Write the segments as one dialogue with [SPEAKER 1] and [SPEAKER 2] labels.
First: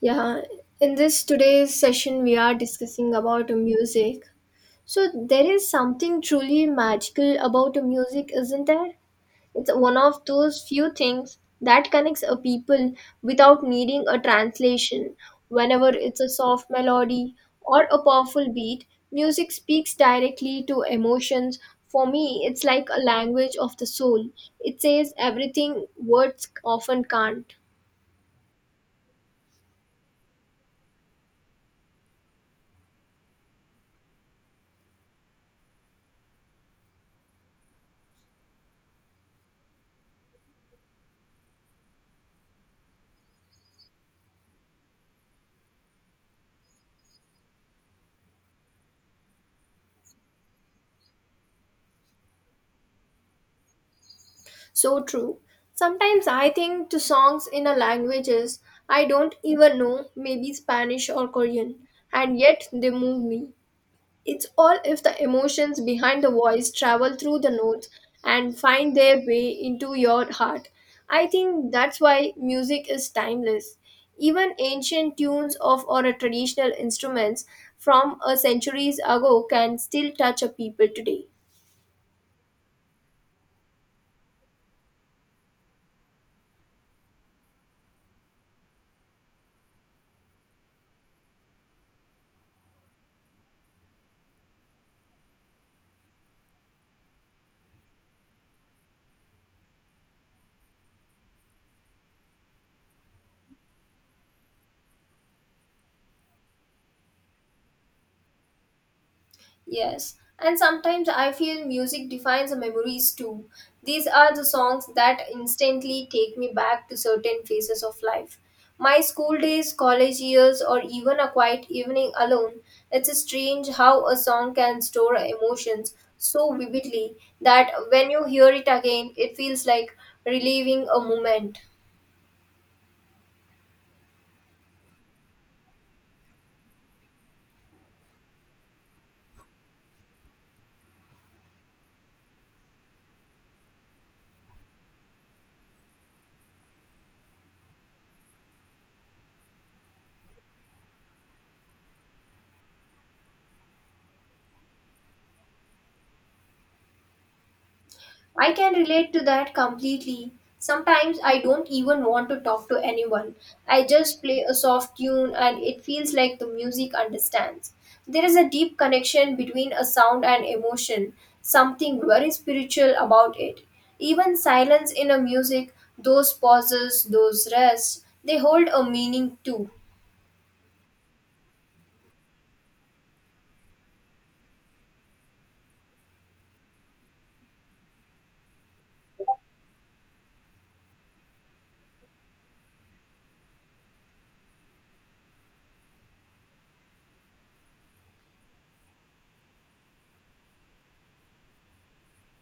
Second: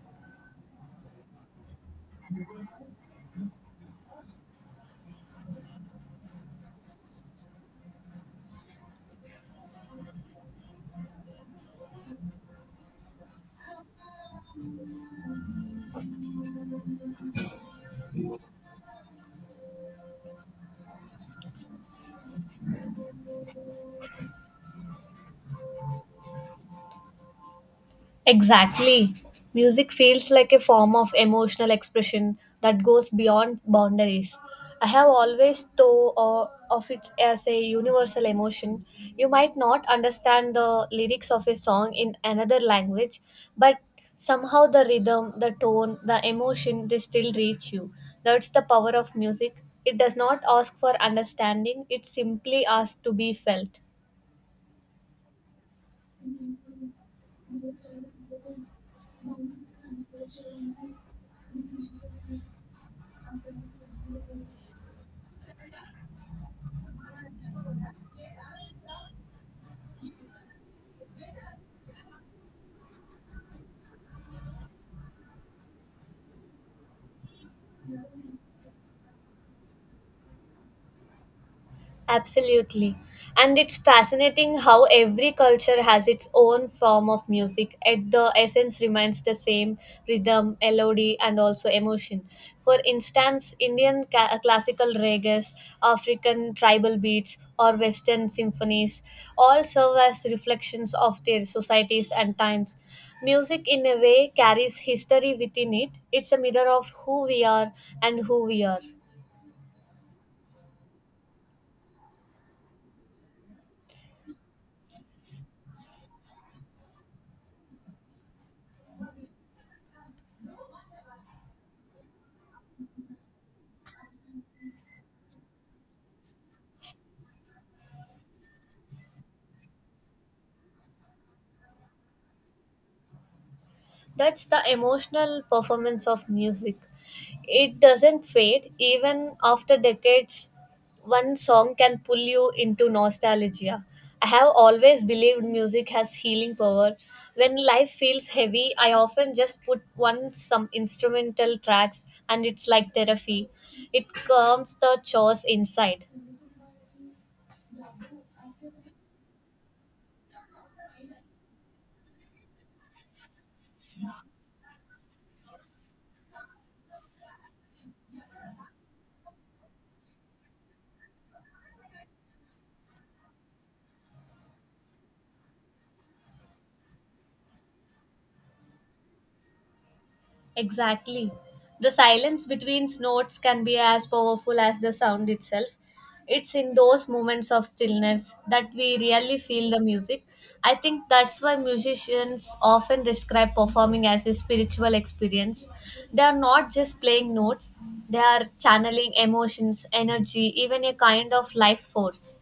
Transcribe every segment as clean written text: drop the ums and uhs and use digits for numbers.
[SPEAKER 1] Yeah, in this today's session, we are discussing about music. So there is something truly magical about music, isn't there? It's one of those few things that connects a people without needing a translation. Whenever it's a soft melody or a powerful beat, music speaks directly to emotions. For me, it's like a language of the soul. It says everything words often can't.
[SPEAKER 2] Exactly. Music feels like a form of emotional expression that goes beyond boundaries. I have always thought of it as a universal emotion. You might not understand the lyrics of a song in another language, but somehow the rhythm, the tone, the emotion, they still reach you. That's the power of music. It does not ask for understanding, it simply asks to be felt.
[SPEAKER 1] So true. Sometimes I think to songs in a languages I don't even know, maybe Spanish or Korean, and yet they move me. It's all if the emotions behind the voice travel through the notes and find their way into your heart. I think that's why music is timeless. Even ancient tunes of or a traditional instruments from a centuries ago can still touch a people today.
[SPEAKER 2] Absolutely. And it's fascinating how every culture has its own form of music, yet the essence remains the same rhythm, melody, and also emotion. For instance, Indian classical reggae, African tribal beats, or Western symphonies all serve as reflections of their societies and times. Music, in a way, carries history within it. It's a mirror of who we are and who we are.
[SPEAKER 1] Yes, and sometimes I feel music defines the memories too. These are the songs that instantly take me back to certain phases of life. My school days, college years, or even a quiet evening alone. It's strange how a song can store emotions so vividly that when you hear it again, it feels like reliving a moment.
[SPEAKER 2] That's the emotional performance of music. It doesn't fade even after decades. One song can pull you into nostalgia. I have always believed music has healing power. When life feels heavy, I often just put one some instrumental tracks and it's like therapy. It calms the chaos inside.
[SPEAKER 1] I can relate to that completely. Sometimes I don't even want to talk to anyone. I just play a soft tune and it feels like the music understands. There is a deep connection between a sound and emotion, something very spiritual about it. Even silence in a music, those pauses, those rests, they hold a meaning too.
[SPEAKER 2] Exactly. The silence between snorts can be as powerful as the sound itself. It's in those moments of stillness that we really feel the music. I think that's why musicians often describe performing as a spiritual experience. They are not just playing notes, they are channeling emotions, energy, even a kind of life force.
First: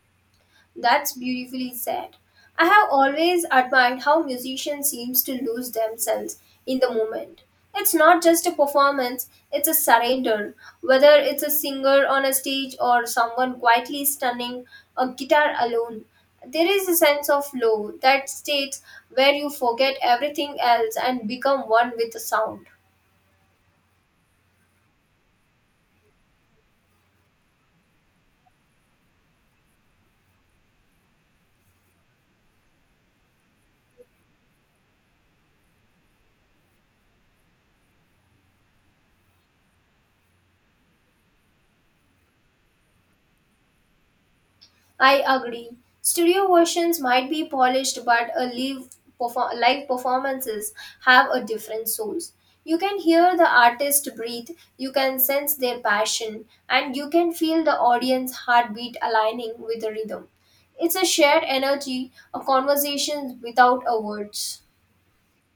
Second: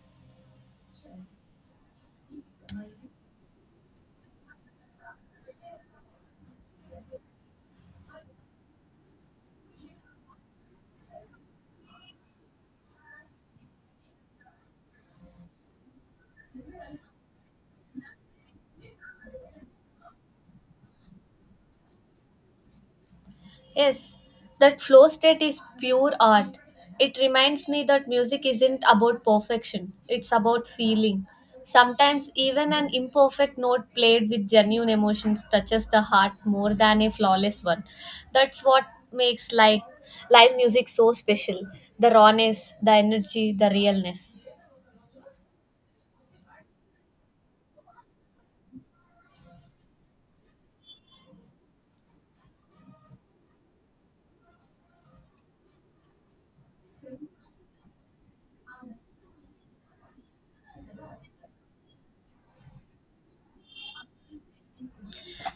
[SPEAKER 1] That's beautifully said. I have always admired how musicians seems to lose themselves in the moment. It's not just a performance, it's a surrender. Whether it's a singer on a stage or someone quietly stunning a guitar alone, there is a sense of flow that states where you forget everything else and become one with the sound.
[SPEAKER 2] Yes, that flow state is pure art. It reminds me that music isn't about perfection, it's about feeling. Sometimes, even an imperfect note played with genuine emotions touches the heart more than a flawless one. That's what makes live music so special the rawness, the energy, the realness.
[SPEAKER 1] I agree. Studio versions might be polished, but a live, live performances have a different soul. You can hear the artist breathe, you can sense their passion, and you can feel the audience heartbeat aligning with the rhythm. It's a shared energy, a conversation without a words.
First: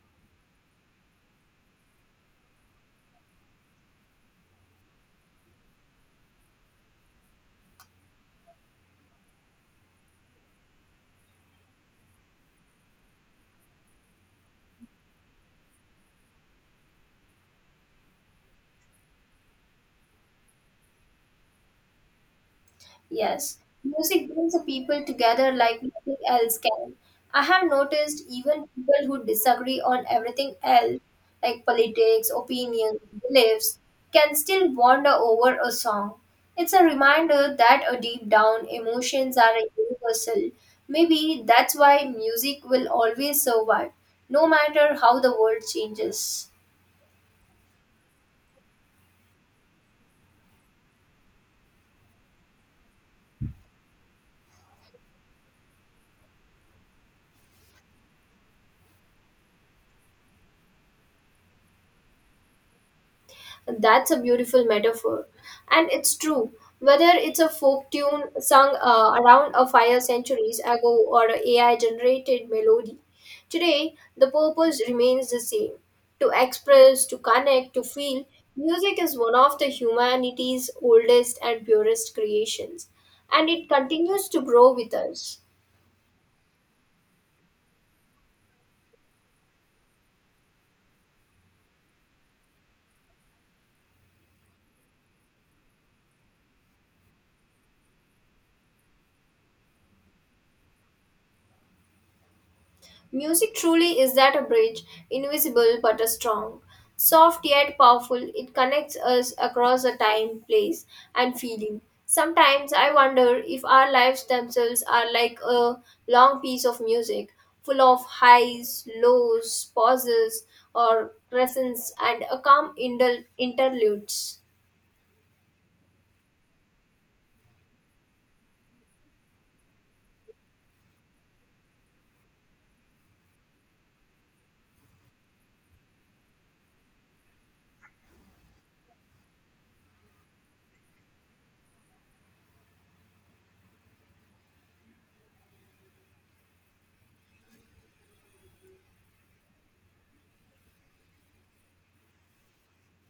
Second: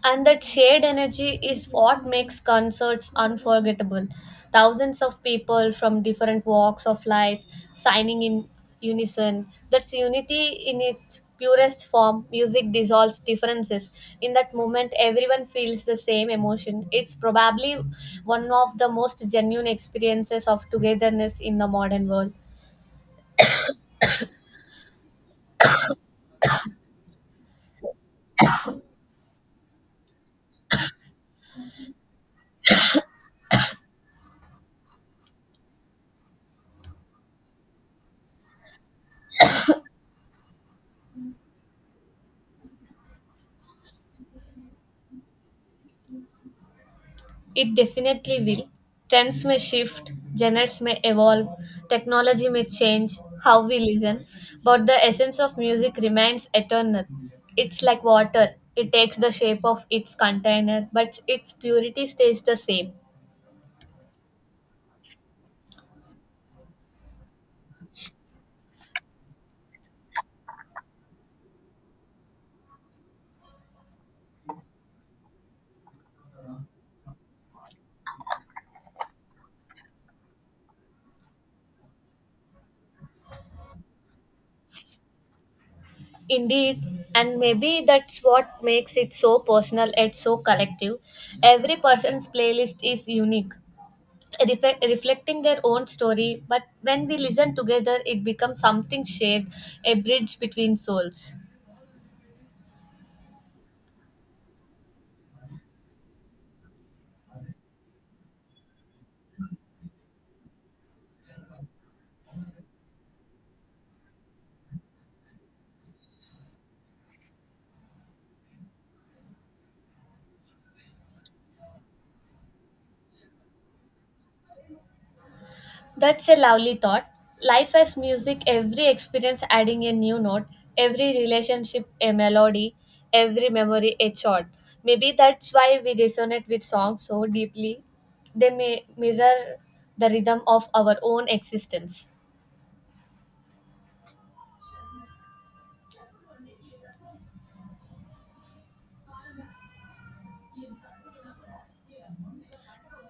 [SPEAKER 2] And that shared energy is what makes concerts unforgettable. Thousands of people from different walks of life signing in unison. That's unity in its purest form. Music dissolves differences. In that moment, everyone feels the same emotion. It's probably one of the most genuine experiences of togetherness in the modern world.
[SPEAKER 1] Yes, music brings the people together like nothing else can. I have noticed even people who disagree on everything else, like politics, opinions, beliefs, can still wander over a song. It's a reminder that a deep down emotions are universal. Maybe that's why music will always survive, no matter how the world changes.
[SPEAKER 2] It definitely will. Trends may shift, genres may evolve, technology may change how we listen, but the essence of music remains eternal. It's like water, it takes the shape of its container, but its purity stays the same.
[SPEAKER 1] That's a beautiful metaphor. And it's true. Whether it's a folk tune sung around a fire centuries ago or an a AI generated melody, today the purpose remains the same to express, to connect, to feel. Music is one of the humanity's oldest and purest creations, and it continues to grow with us.
[SPEAKER 2] Indeed, and maybe that's what makes it so personal and so collective. Every person's playlist is unique, reflecting their own story, but when we listen together, it becomes something shared, a bridge between souls.
[SPEAKER 1] Music truly is that a bridge, invisible but a strong. Soft yet powerful, it connects us across a time, place, and feeling. Sometimes I wonder if our lives themselves are like a long piece of music, full of highs, lows, pauses, or crescents, and a calm interludes.
[SPEAKER 2] That's a lovely thought. Life as music, every experience adding a new note, every relationship a melody, every memory a chord. Maybe that's why we resonate with songs so deeply. They may mirror the rhythm of our own existence.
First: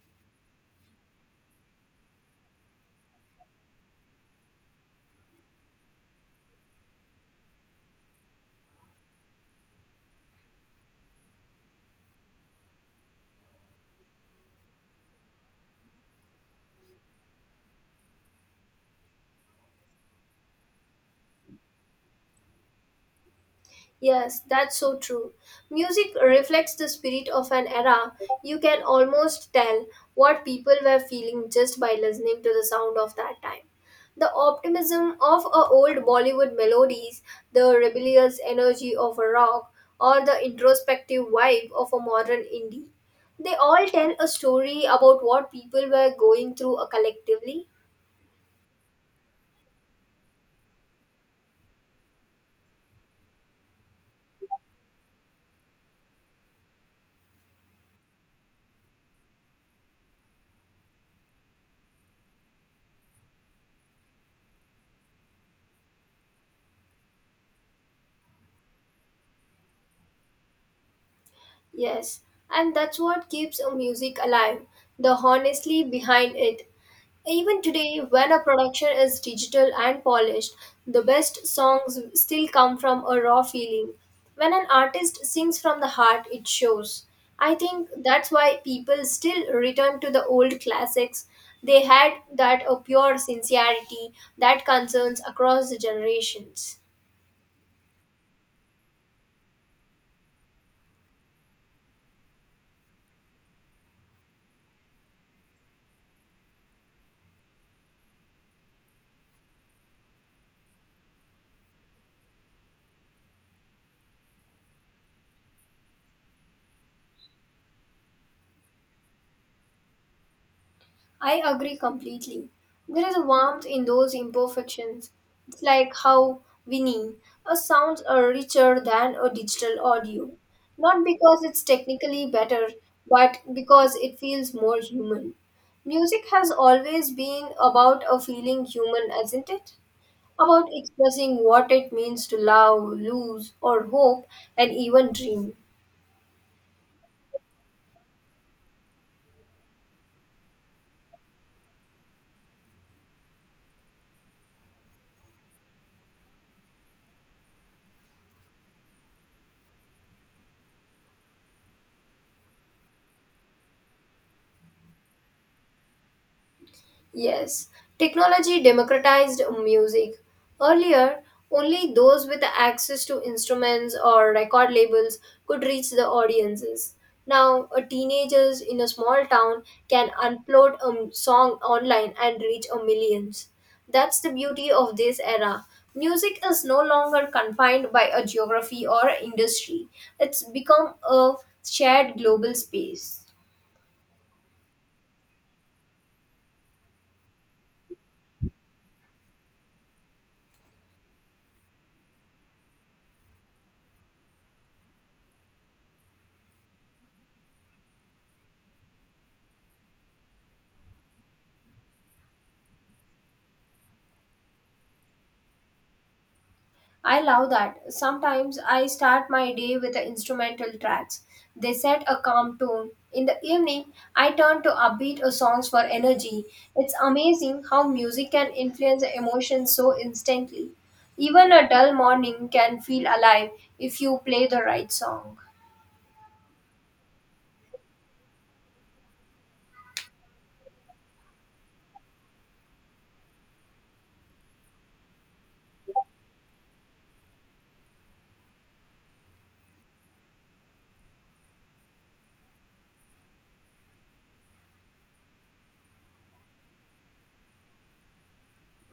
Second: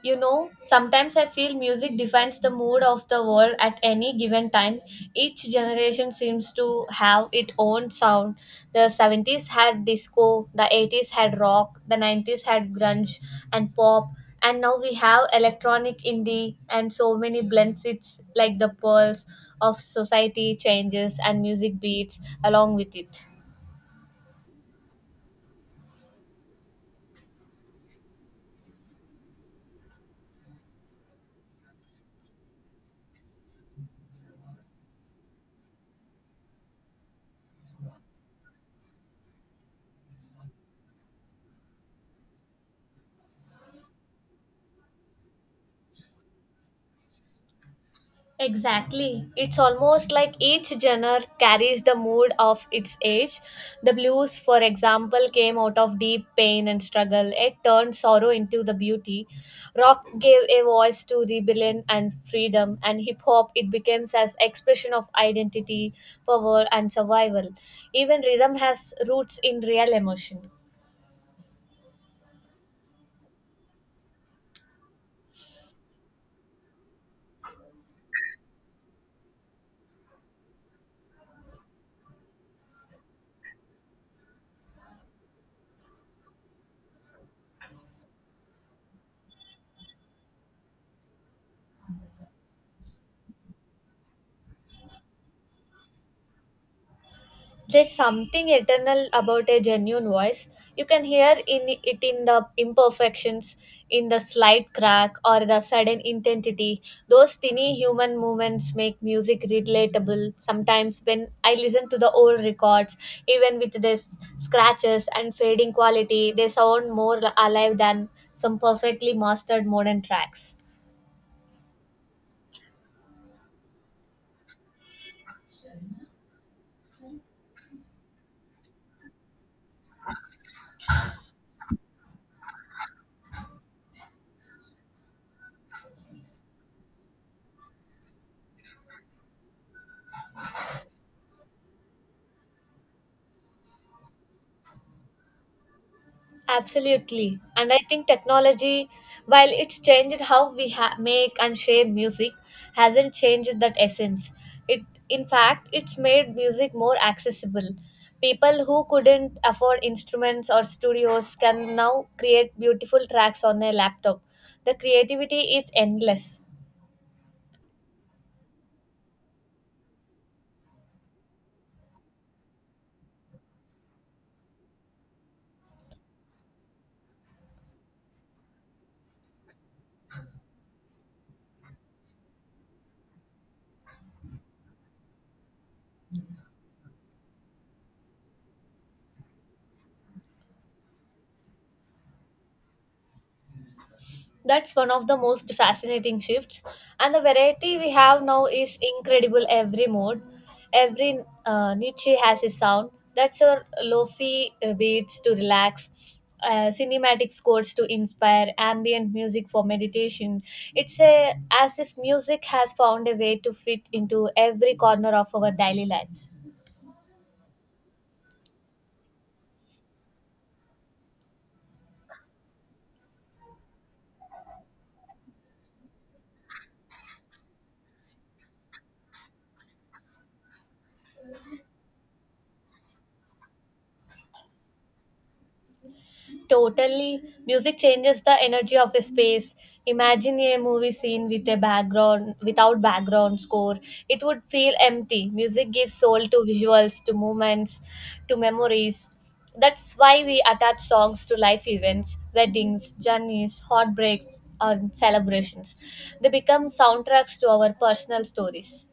[SPEAKER 2] You know, sometimes I feel music defines the mood of the world at any given time. Each generation seems to have its own sound. The 70s had disco, the 80s had rock, the 90s had grunge and pop, and now we have electronic indie and so many blends. It's like the pulse of society changes and music beats along with it.
[SPEAKER 1] Yes, that's so true. Music reflects the spirit of an era. You can almost tell what people were feeling just by listening to the sound of that time. The optimism of a old Bollywood melodies, the rebellious energy of a rock, or the introspective vibe of a modern indie. They all tell a story about what people were going through collectively.
[SPEAKER 2] Exactly. It's almost like each genre carries the mood of its age. The blues, for example, came out of deep pain and struggle. It turned sorrow into the beauty. Rock gave a voice to rebellion and freedom, and hip hop it becomes as expression of identity, power and survival. Even rhythm has roots in real emotion.
[SPEAKER 1] Yes, and that's what keeps a music alive. The honestly behind it. Even today, when a production is digital and polished, the best songs still come from a raw feeling. When an artist sings from the heart, it shows. I think that's why people still return to the old classics. They had that pure sincerity that concerns across the generations.
[SPEAKER 2] There's something eternal about a genuine voice. You can hear in it in the imperfections, in the slight crack or the sudden intensity. Those tiny human movements make music relatable. Sometimes when I listen to the old records, even with their scratches and fading quality, they sound more alive than some perfectly mastered modern tracks.
[SPEAKER 1] I agree completely. There is a warmth in those imperfections. It's like how winning a sounds are richer than a digital audio. Not because it's technically better, but because it feels more human. Music has always been about a feeling human, isn't it? About expressing what it means to love, lose, or hope, and even dream.
[SPEAKER 2] Absolutely. And I think technology, while it's changed how we make and share music, hasn't changed that essence. It, in fact, it's made music more accessible. People who couldn't afford instruments or studios can now create beautiful tracks on their laptop. The creativity is endless.
[SPEAKER 1] Yes, technology democratized music. Earlier, only those with access to instruments or record labels could reach the audiences. Now, a teenagers in a small town can upload a song online and reach a millions. That's the beauty of this era. Music is no longer confined by a geography or industry. It's become a shared global space.
[SPEAKER 2] That's one of the most fascinating shifts. And the variety we have now is incredible every mode. Every niche has a sound. That's your lofi beats to relax, cinematic scores to inspire, ambient music for meditation. It's as if music has found a way to fit into every corner of our daily lives.
[SPEAKER 1] I love that. Sometimes I start my day with the instrumental tracks. They set a calm tone. In the evening, I turn to upbeat or songs for energy. It's amazing how music can influence the emotions so instantly. Even a dull morning can feel alive if you play the right song.
[SPEAKER 2] Totally. Music changes the energy of a space. Imagine a movie scene without background score. It would feel empty. Music gives soul to visuals, to moments, to memories. That's why we attach songs to life events, weddings, journeys, heartbreaks, and celebrations. They become soundtracks to our personal stories.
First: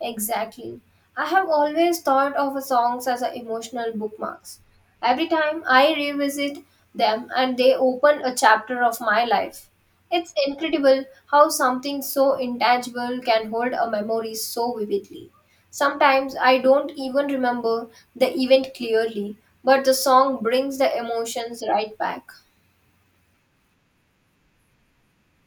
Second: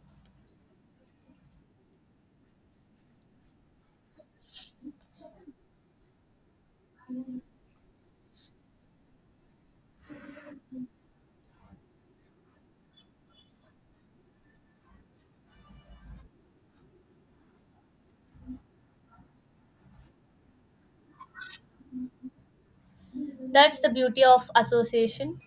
[SPEAKER 1] Exactly. I have always thought of songs as a emotional bookmarks. Every time I revisit them and they open a chapter of my life. It's incredible how something so intangible can hold a memory so vividly. Sometimes I don't even remember the event clearly, but the song brings the emotions right back.
[SPEAKER 2] That's the beauty of association.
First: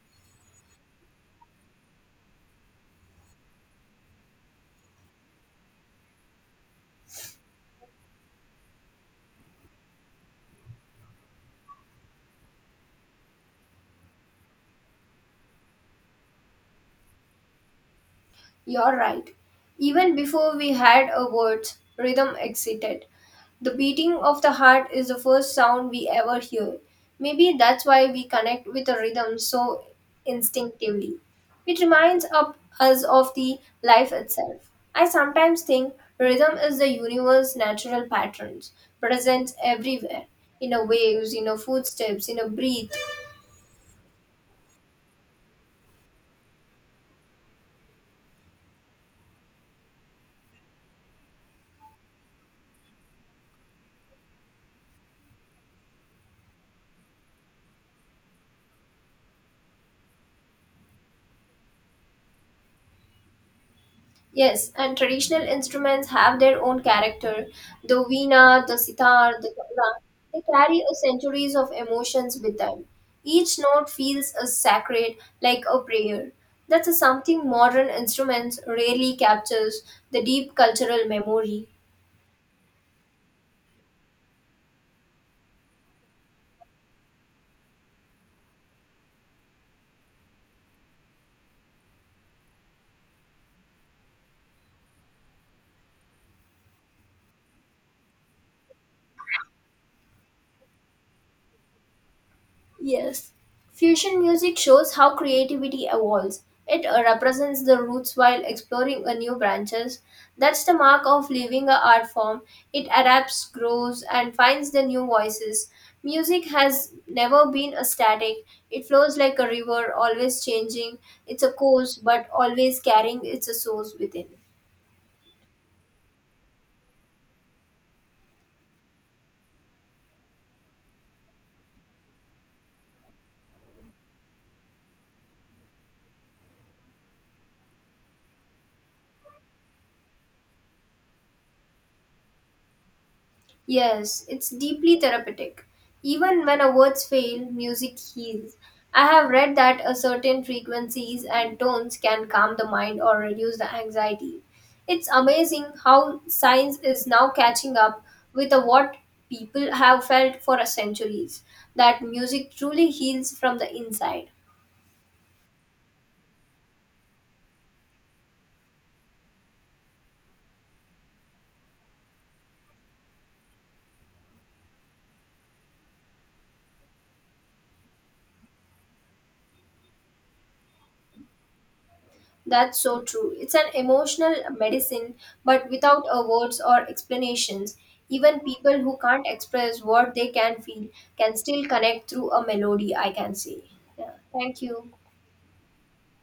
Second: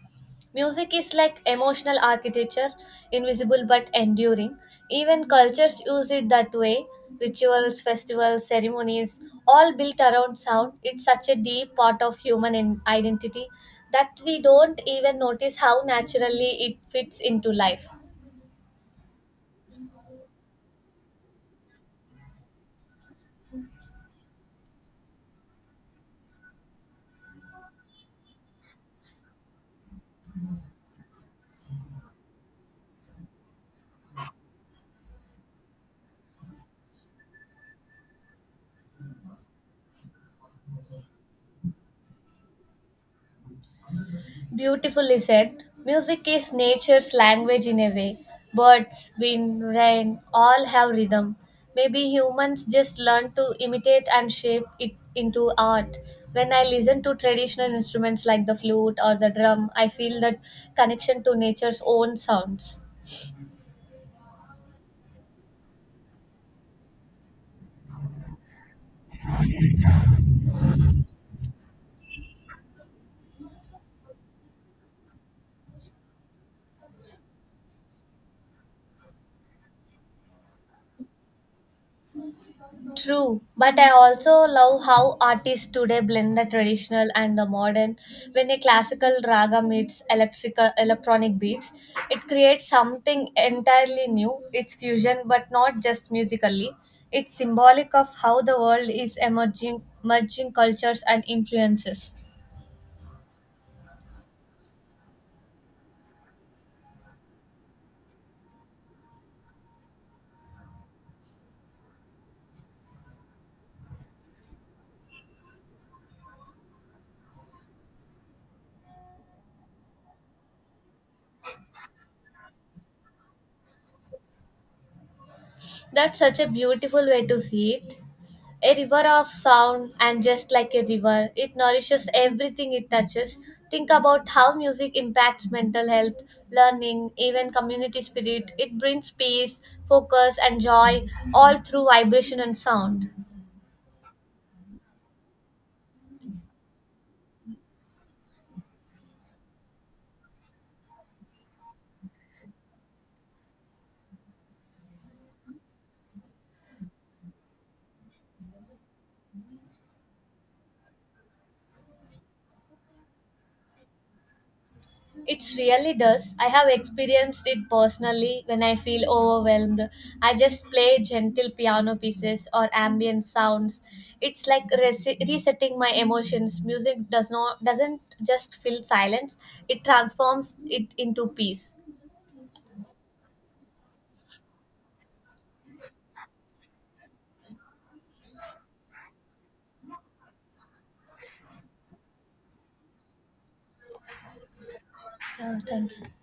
[SPEAKER 2] Music is like emotional architecture, invisible but enduring. Even cultures use it that way. Rituals, festivals, ceremonies, all built around sound. It's such a deep part of human identity that we don't even notice how naturally it fits into life.
[SPEAKER 1] You're right. Even before we had a words, rhythm existed. The beating of the heart is the first sound we ever hear. Maybe that's why we connect with a rhythm so instinctively. It reminds up us of the life itself. I sometimes think rhythm is the universe's natural patterns, present everywhere, in a waves, in a footsteps, in a breath.
[SPEAKER 2] Beautifully said. Music is nature's language in a way. Birds, wind, rain all have rhythm. Maybe humans just learn to imitate and shape it into art. When I listen to traditional instruments like the flute or the drum, I feel that connection to nature's own sounds.
[SPEAKER 1] Yes, and traditional instruments have their own character. The veena, the sitar, the tabla, they carry a centuries of emotions with them. Each note feels a sacred, like a prayer. That's a something modern instruments rarely captures the deep cultural memory.
[SPEAKER 2] True, but I also love how artists today blend the traditional and the modern. When a classical raga meets electrical electronic beats, it creates something entirely new. It's fusion, but not just musically. It's symbolic of how the world is emerging, merging cultures and influences.
[SPEAKER 1] Yes. Fusion music shows how creativity evolves. It represents the roots while exploring a new branches. That's the mark of living a art form. It adapts, grows, and finds the new voices. Music has never been a static. It flows like a river, always changing. It's a course, but always carrying its source within.
[SPEAKER 2] That's such a beautiful way to see it. A river of sound, and just like a river, it nourishes everything it touches. Think about how music impacts mental health, learning, even community spirit. It brings peace, focus, and joy, all through vibration and sound.
[SPEAKER 1] Yes, it's deeply therapeutic. Even when our words fail, music heals. I have read that a certain frequencies and tones can calm the mind or reduce the anxiety. It's amazing how science is now catching up with the what people have felt for centuries that music truly heals from the inside.
[SPEAKER 2] It really does. I have experienced it personally when I feel overwhelmed. I just play gentle piano pieces or ambient sounds. It's like resetting my emotions. Music doesn't just fill silence. It transforms it into peace.
[SPEAKER 1] That's so true. It's an emotional medicine, but without a words or explanations. Even people who can't express what they can feel can still connect through a melody, I can say. Yeah. Thank you.
[SPEAKER 2] Yeah, thank you.